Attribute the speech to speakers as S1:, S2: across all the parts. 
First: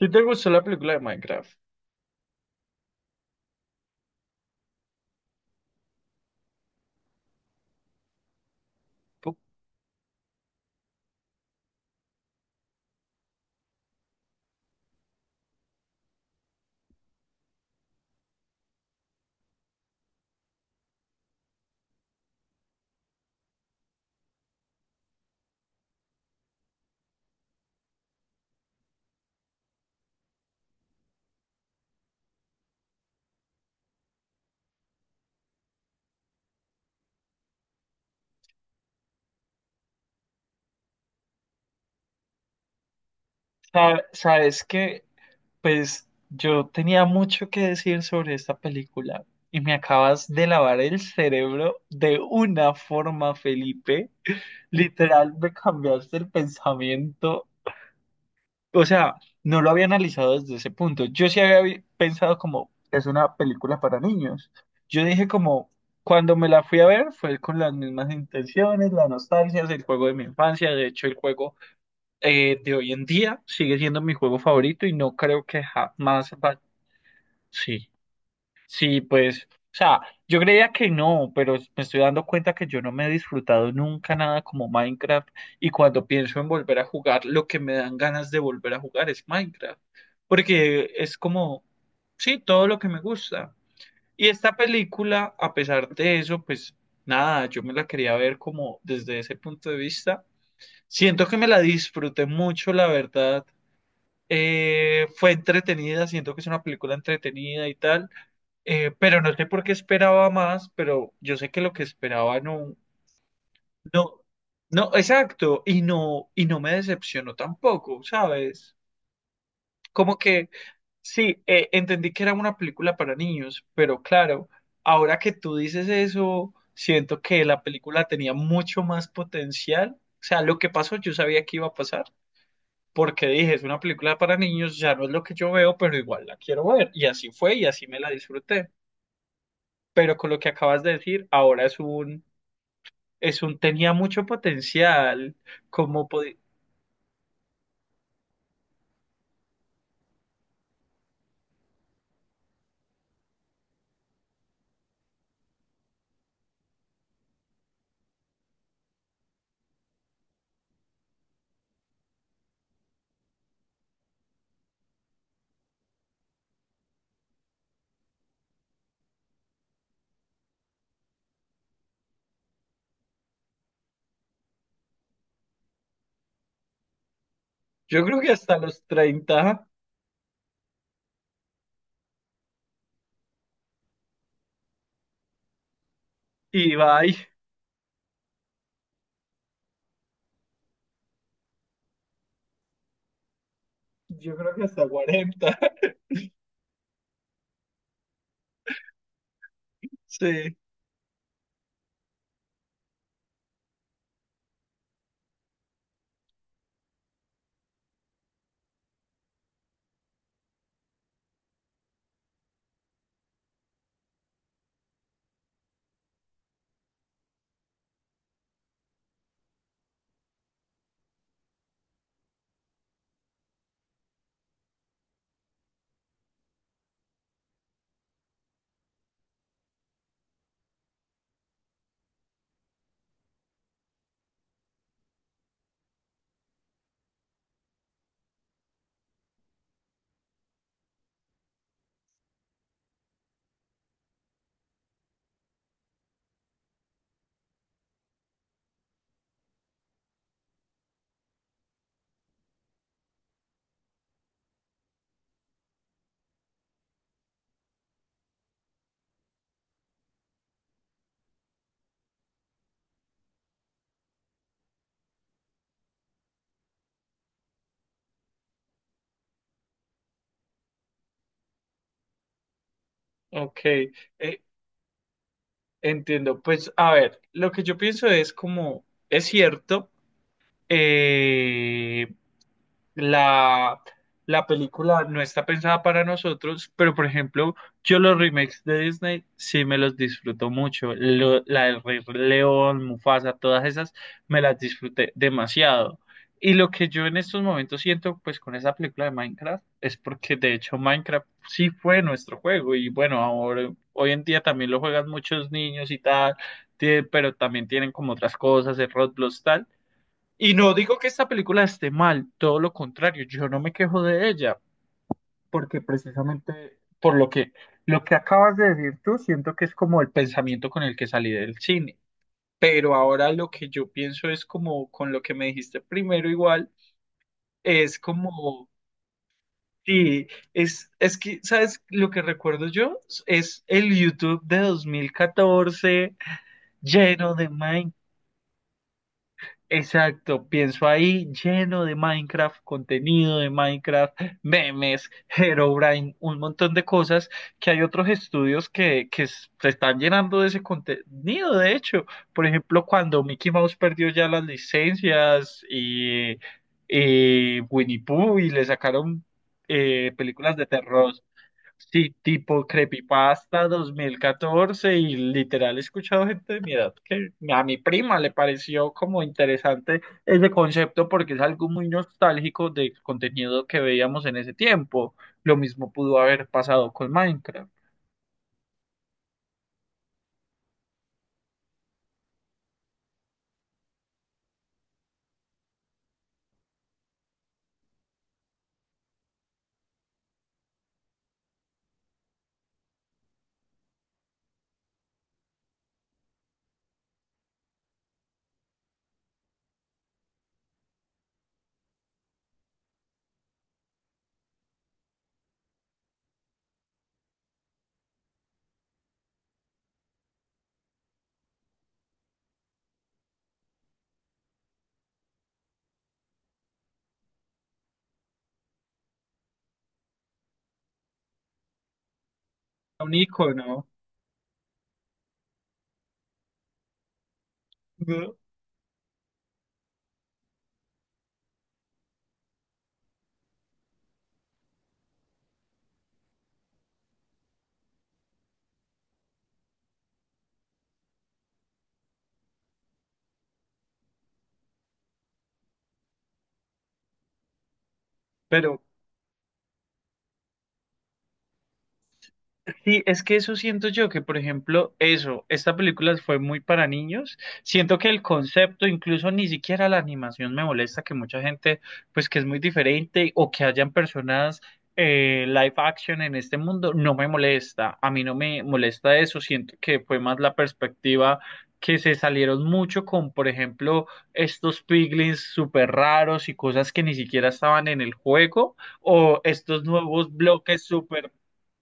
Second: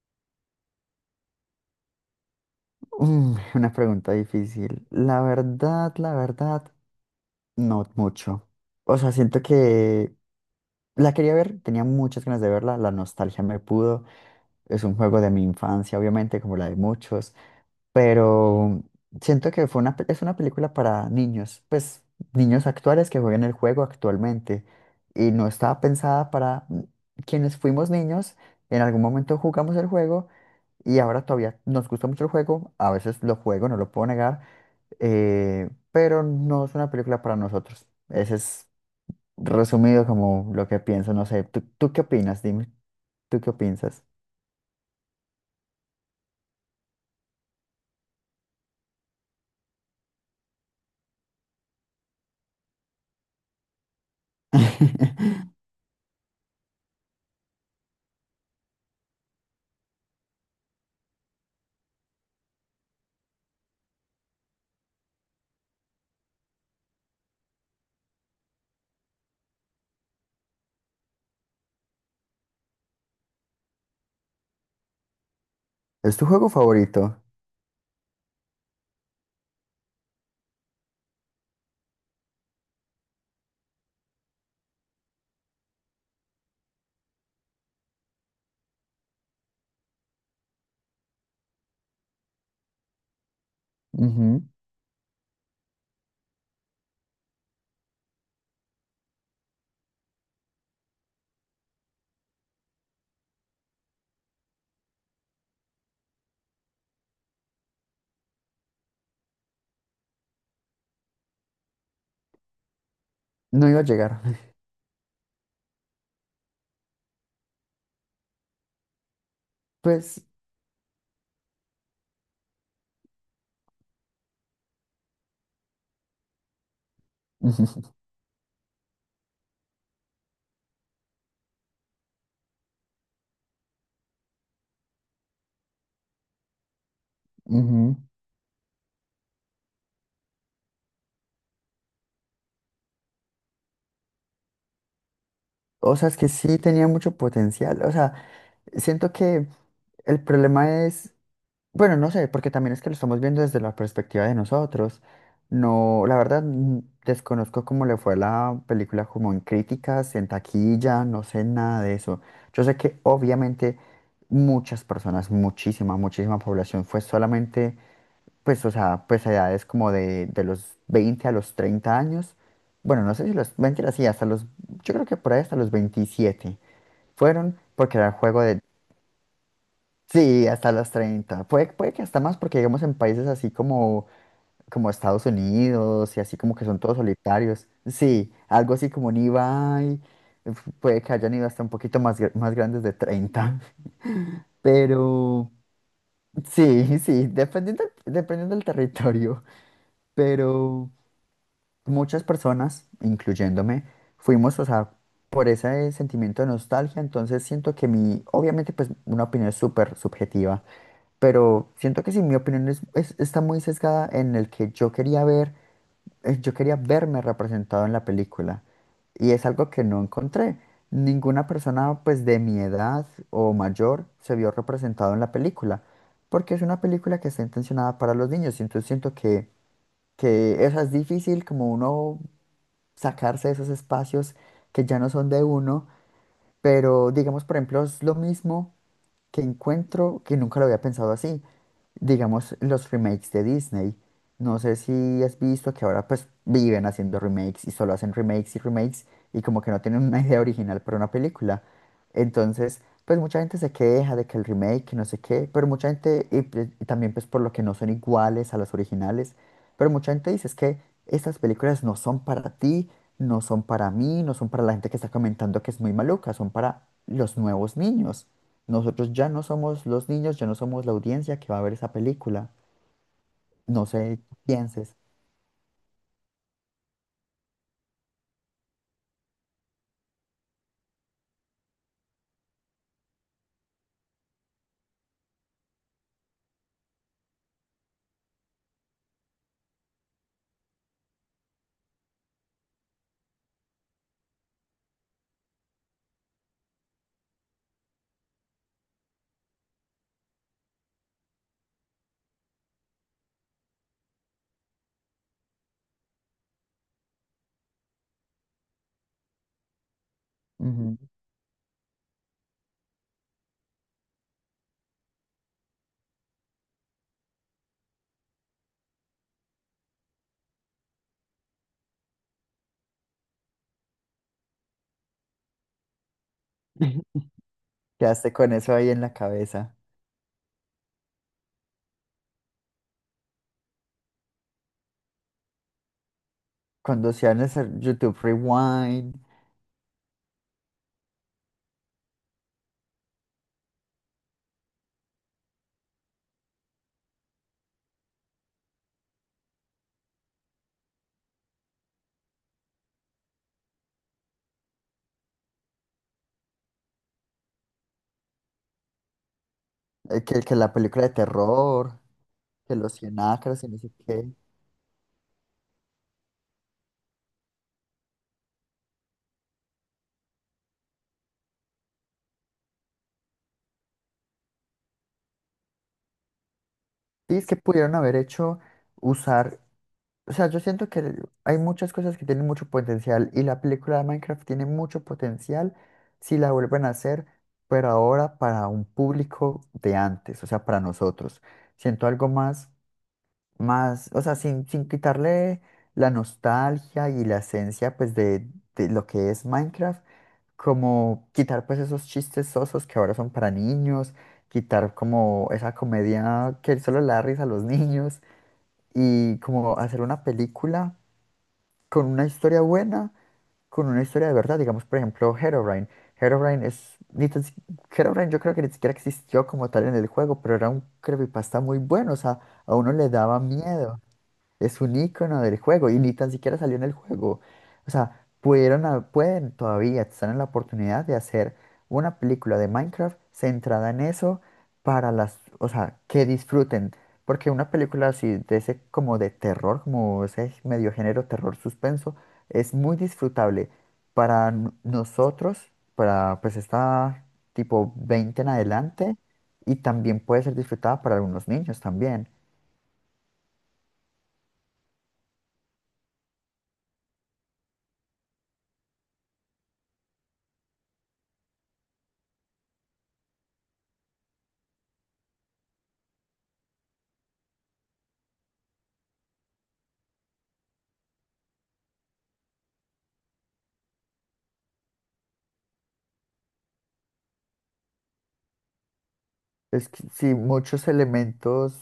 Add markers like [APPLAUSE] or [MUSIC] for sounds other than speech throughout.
S1: ¿Sí te gustó la película de Minecraft?
S2: Mm, una pregunta difícil. La verdad, no mucho. O sea,
S1: Pu-
S2: siento que la quería ver, tenía muchas ganas de verla, la nostalgia me pudo. Es un juego de mi infancia, obviamente, como la de muchos, pero siento que es una película para niños, pues niños actuales que juegan el juego actualmente y no estaba pensada para quienes fuimos niños, en algún momento jugamos el juego y ahora todavía nos gusta mucho el juego, a veces lo juego, no lo puedo negar, pero no es una película para nosotros. Ese es, resumido, como lo que pienso, no sé. ¿Tú, ¿qué opinas? Dime, ¿tú qué piensas?
S1: Sabes que, pues, yo tenía mucho que decir sobre esta película y me acabas de lavar el cerebro de una forma, Felipe. Literal,
S2: [LAUGHS]
S1: me cambiaste el pensamiento. O sea, no lo había analizado desde ese punto. Yo sí pensado como, es una película para niños. Yo dije como, cuando me la fui a ver, fue con las mismas intenciones, la nostalgia, el juego de mi infancia. De hecho, el juego de hoy en día sigue siendo mi juego favorito y no creo que
S2: ¿Es tu
S1: jamás
S2: juego
S1: va...
S2: favorito?
S1: Sí, sí, pues, o sea, yo creía que no, pero me estoy dando cuenta que yo no me he disfrutado nunca nada como Minecraft, y cuando pienso en volver a jugar, lo que me dan ganas de volver a jugar es Minecraft, porque es como, sí, todo lo que me gusta. Y
S2: Ujú.
S1: esta película, a pesar de eso, pues nada, yo me la quería ver como desde ese punto de vista. Siento que me la disfruté mucho, la verdad, fue entretenida, siento que es una película entretenida y tal, pero no sé por qué esperaba más, pero yo sé que lo que esperaba no,
S2: No iba a
S1: no,
S2: llegar. [LAUGHS]
S1: no, exacto, y no me decepcionó tampoco, ¿sabes? Como
S2: Pues,
S1: que sí, entendí que era una película para niños, pero claro, ahora que tú dices eso, siento que la
S2: ujú,
S1: película tenía mucho más potencial. O sea, lo que pasó yo sabía que iba a pasar porque dije, es una película para niños, ya no es lo que yo veo, pero igual la quiero ver. Y así fue y así
S2: ujú.
S1: me la disfruté. Pero con lo que acabas de decir, ahora es un tenía mucho potencial,
S2: O
S1: como
S2: sea, es que
S1: podi-
S2: sí tenía mucho potencial. O sea, siento que el problema es, bueno, no sé, porque también es que lo estamos viendo desde la perspectiva de nosotros. No, la verdad, desconozco cómo le fue a la película como en críticas, en taquilla, no sé nada de eso. Yo sé que obviamente muchas personas, muchísima, muchísima población fue solamente, pues, o sea, pues a edades como de los 20 a los 30 años. Bueno, no sé si los, mentira, sí, hasta los, yo creo que por ahí hasta los 27 fueron porque
S1: yo
S2: era el
S1: creo que
S2: juego
S1: hasta
S2: de.
S1: los 30
S2: Sí, hasta los 30. Puede que hasta más, porque digamos en países así como Estados Unidos y así como que
S1: y
S2: son todos
S1: bye,
S2: solitarios. Sí, algo así como un Ibai. Puede que hayan ido hasta un poquito más, más grandes de 30.
S1: yo creo
S2: [LAUGHS]
S1: que hasta
S2: Pero
S1: 40 [LAUGHS]
S2: sí, sí, dependiendo, dependiendo del territorio.
S1: Sí,
S2: Pero muchas personas, incluyéndome, fuimos, o sea, por ese sentimiento de nostalgia. Entonces siento que mi, obviamente, pues una opinión súper subjetiva, pero siento que sí, mi opinión está muy sesgada en el que yo quería ver, yo quería verme representado en la película y es algo que no encontré. Ninguna persona pues de mi edad o mayor se vio representado en la película, porque es una película que está intencionada para los niños y entonces que eso es difícil, como uno sacarse de esos espacios que ya no son de uno, pero digamos por ejemplo es lo mismo que encuentro, que nunca lo había pensado así. Digamos, los remakes de Disney. No sé si has visto que ahora pues viven haciendo remakes y solo hacen remakes y remakes, y como que no tienen una idea original para una película. Entonces, pues mucha gente se queja de que el remake, que no sé qué, pero mucha gente, y, pues, y también pues por lo que no son iguales a las originales, pero mucha gente dice es que estas películas no son para ti, no son para mí, no son para la gente que está comentando que es muy maluca, son para los nuevos niños. Nosotros ya no somos los niños, ya no somos la audiencia que va a ver esa película.
S1: ok,
S2: No sé qué
S1: eh,
S2: pienses.
S1: entiendo. Pues a ver, lo que yo pienso es como, es cierto, eh, la, la película no está pensada para nosotros, pero por ejemplo, yo los remakes de Disney sí me los disfruto mucho. La del Rey León, Mufasa, todas esas me las disfruté demasiado. Y lo que yo en estos momentos siento pues con esa película de Minecraft es porque de hecho Minecraft sí fue nuestro juego y bueno, ahora hoy en día también lo juegan muchos niños y tal, pero también tienen como otras cosas, el Roblox tal. Y no
S2: Ujú.
S1: digo que esta película esté mal, todo lo contrario, yo no me quejo de ella, porque precisamente por lo que acabas de decir tú, siento que es como el pensamiento con el que salí del cine. Pero ahora lo que yo pienso es como con lo que me dijiste primero igual,
S2: [LAUGHS]
S1: es
S2: Quedaste con
S1: como,
S2: eso ahí en la cabeza.
S1: sí, es que, ¿sabes? Lo que recuerdo yo es el YouTube de 2014
S2: Cuando
S1: lleno
S2: hacían
S1: de
S2: ese YouTube Rewind,
S1: exacto, pienso ahí lleno de Minecraft, contenido de Minecraft, memes, Herobrine, un montón de cosas que hay otros estudios que, se están llenando de ese contenido, de hecho. Por ejemplo, cuando Mickey Mouse perdió ya las licencias y Winnie Pooh y le sacaron
S2: que
S1: películas de
S2: la película de
S1: terror.
S2: terror,
S1: Sí, tipo
S2: que los 100 acres
S1: Creepypasta
S2: y no sé
S1: dos mil
S2: qué.
S1: catorce y literal he escuchado gente de mi edad que a mi prima le pareció como interesante ese concepto porque es algo muy nostálgico del contenido que veíamos en ese tiempo. Lo mismo pudo haber pasado con
S2: Sí, es que
S1: Minecraft.
S2: pudieron haber hecho, usar... O sea, yo siento que hay muchas cosas que tienen mucho potencial y la película de Minecraft tiene mucho potencial si la vuelven a hacer, pero ahora para un público de antes, o sea, para nosotros. Siento algo más, más, o sea, sin, sin quitarle la nostalgia y la esencia, pues, de lo que es Minecraft, como quitar, pues, esos chistes sosos que ahora son para niños, quitar como esa comedia que solo le da risa a los [LAUGHS] niños, y como hacer una película con una historia buena, con una historia de verdad. Digamos, por ejemplo, Herobrine. Herobrine es. Ni tan si- Herobrine, yo creo que ni siquiera existió como tal en el juego, pero era un creepypasta muy bueno. O sea, a uno le
S1: Un
S2: daba
S1: icono,
S2: miedo. Es un icono del juego y ni tan siquiera salió en el juego. O sea,
S1: ¿no?
S2: pueden todavía, están en la oportunidad de hacer una película de Minecraft centrada en eso para las, o sea, que disfruten. Porque una película así de ese, como de terror, como ese medio género terror suspenso, es muy disfrutable para nosotros, para pues esta tipo 20 en
S1: Pero
S2: adelante, y también puede ser disfrutada para algunos niños también.
S1: sí, es que eso siento yo, que por ejemplo, eso, esta película fue muy para niños. Siento que el concepto, incluso ni siquiera la animación me molesta, que mucha gente, pues que es muy diferente o que hayan personas live action en este mundo, no me molesta. A mí no me molesta eso, siento que fue más la perspectiva, que se salieron mucho con, por ejemplo, estos piglins súper raros y cosas que ni siquiera estaban en el juego o estos
S2: Es que
S1: nuevos
S2: sí,
S1: bloques
S2: muchos
S1: súper...
S2: elementos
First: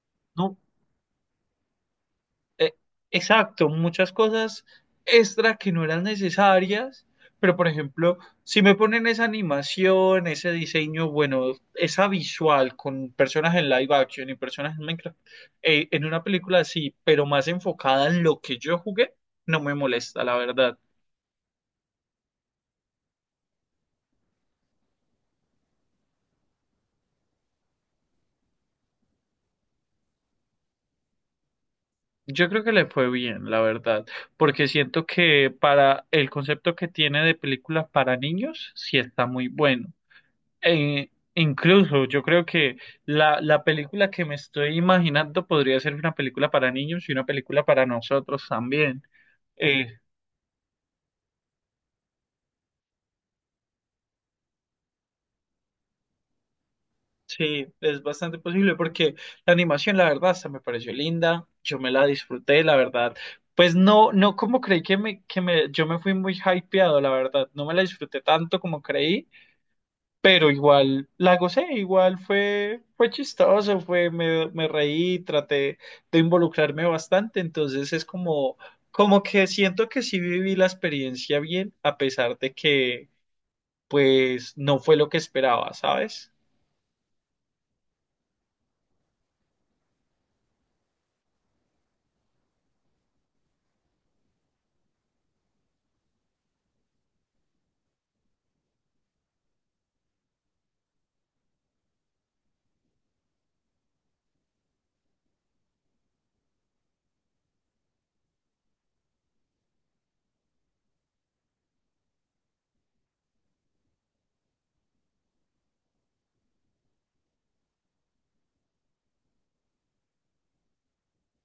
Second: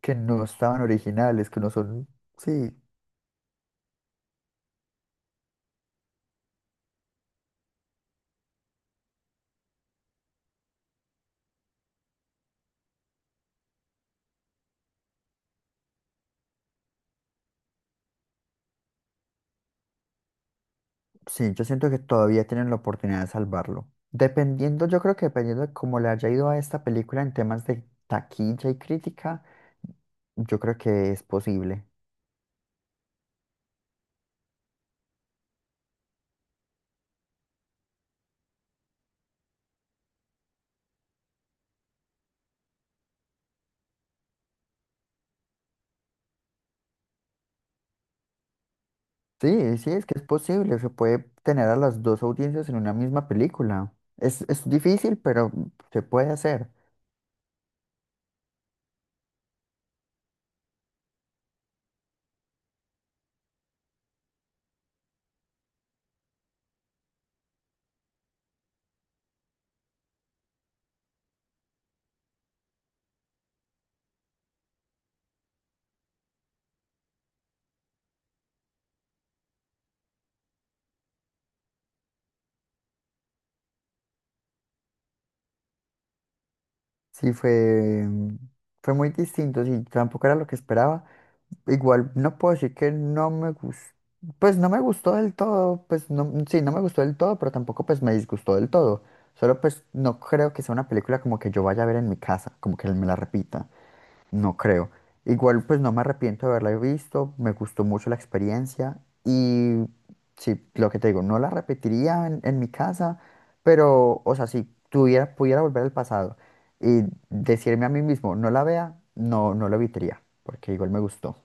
S2: que no estaban originales, que no son... Sí,
S1: Eh, exacto, muchas cosas extra que no eran necesarias, pero por ejemplo, si me ponen esa animación, ese diseño, bueno, esa visual con personas en live action y personas en Minecraft, en una película así, pero más enfocada en lo que yo jugué, no me molesta, la verdad.
S2: sí, yo siento que todavía tienen la oportunidad de salvarlo. Dependiendo, yo creo que dependiendo de cómo le haya ido a esta película en temas de taquilla y crítica, yo creo que es posible.
S1: Yo creo que le fue bien, la verdad, porque siento que para el concepto que tiene de película para niños, sí está muy bueno. E incluso yo creo que la película que me estoy imaginando podría ser una película para niños y una película para nosotros también.
S2: Sí, sí,
S1: Eh,
S2: es que es posible. Se puede tener a las dos audiencias en una misma película. Es difícil, pero se puede hacer.
S1: sí, es bastante posible porque la animación, la verdad, hasta me pareció linda, yo me la disfruté, la verdad. Pues no, no como creí que yo me fui muy hypeado, la verdad, no me la disfruté tanto como creí. Pero igual la gocé, igual fue, fue chistoso, fue, me reí, traté de involucrarme bastante, entonces es como, como que siento que sí viví la experiencia bien, a pesar de que pues no fue lo que esperaba, ¿sabes?
S2: Sí, fue, fue muy distinto. Sí, tampoco era lo que esperaba. Igual no puedo decir que no me gustó, pues no me gustó del todo, pues no, sí, no me gustó del todo, pero tampoco pues me disgustó del todo. Solo pues no creo que sea una película como que yo vaya a ver en mi casa, como que me la repita, no creo. Igual pues no me arrepiento de haberla visto, me gustó mucho la experiencia, y sí, lo que te digo, no la repetiría en mi casa, pero o sea, si tuviera, pudiera volver al pasado y decirme a mí mismo, no la vea, no, no lo evitaría, porque igual me gustó.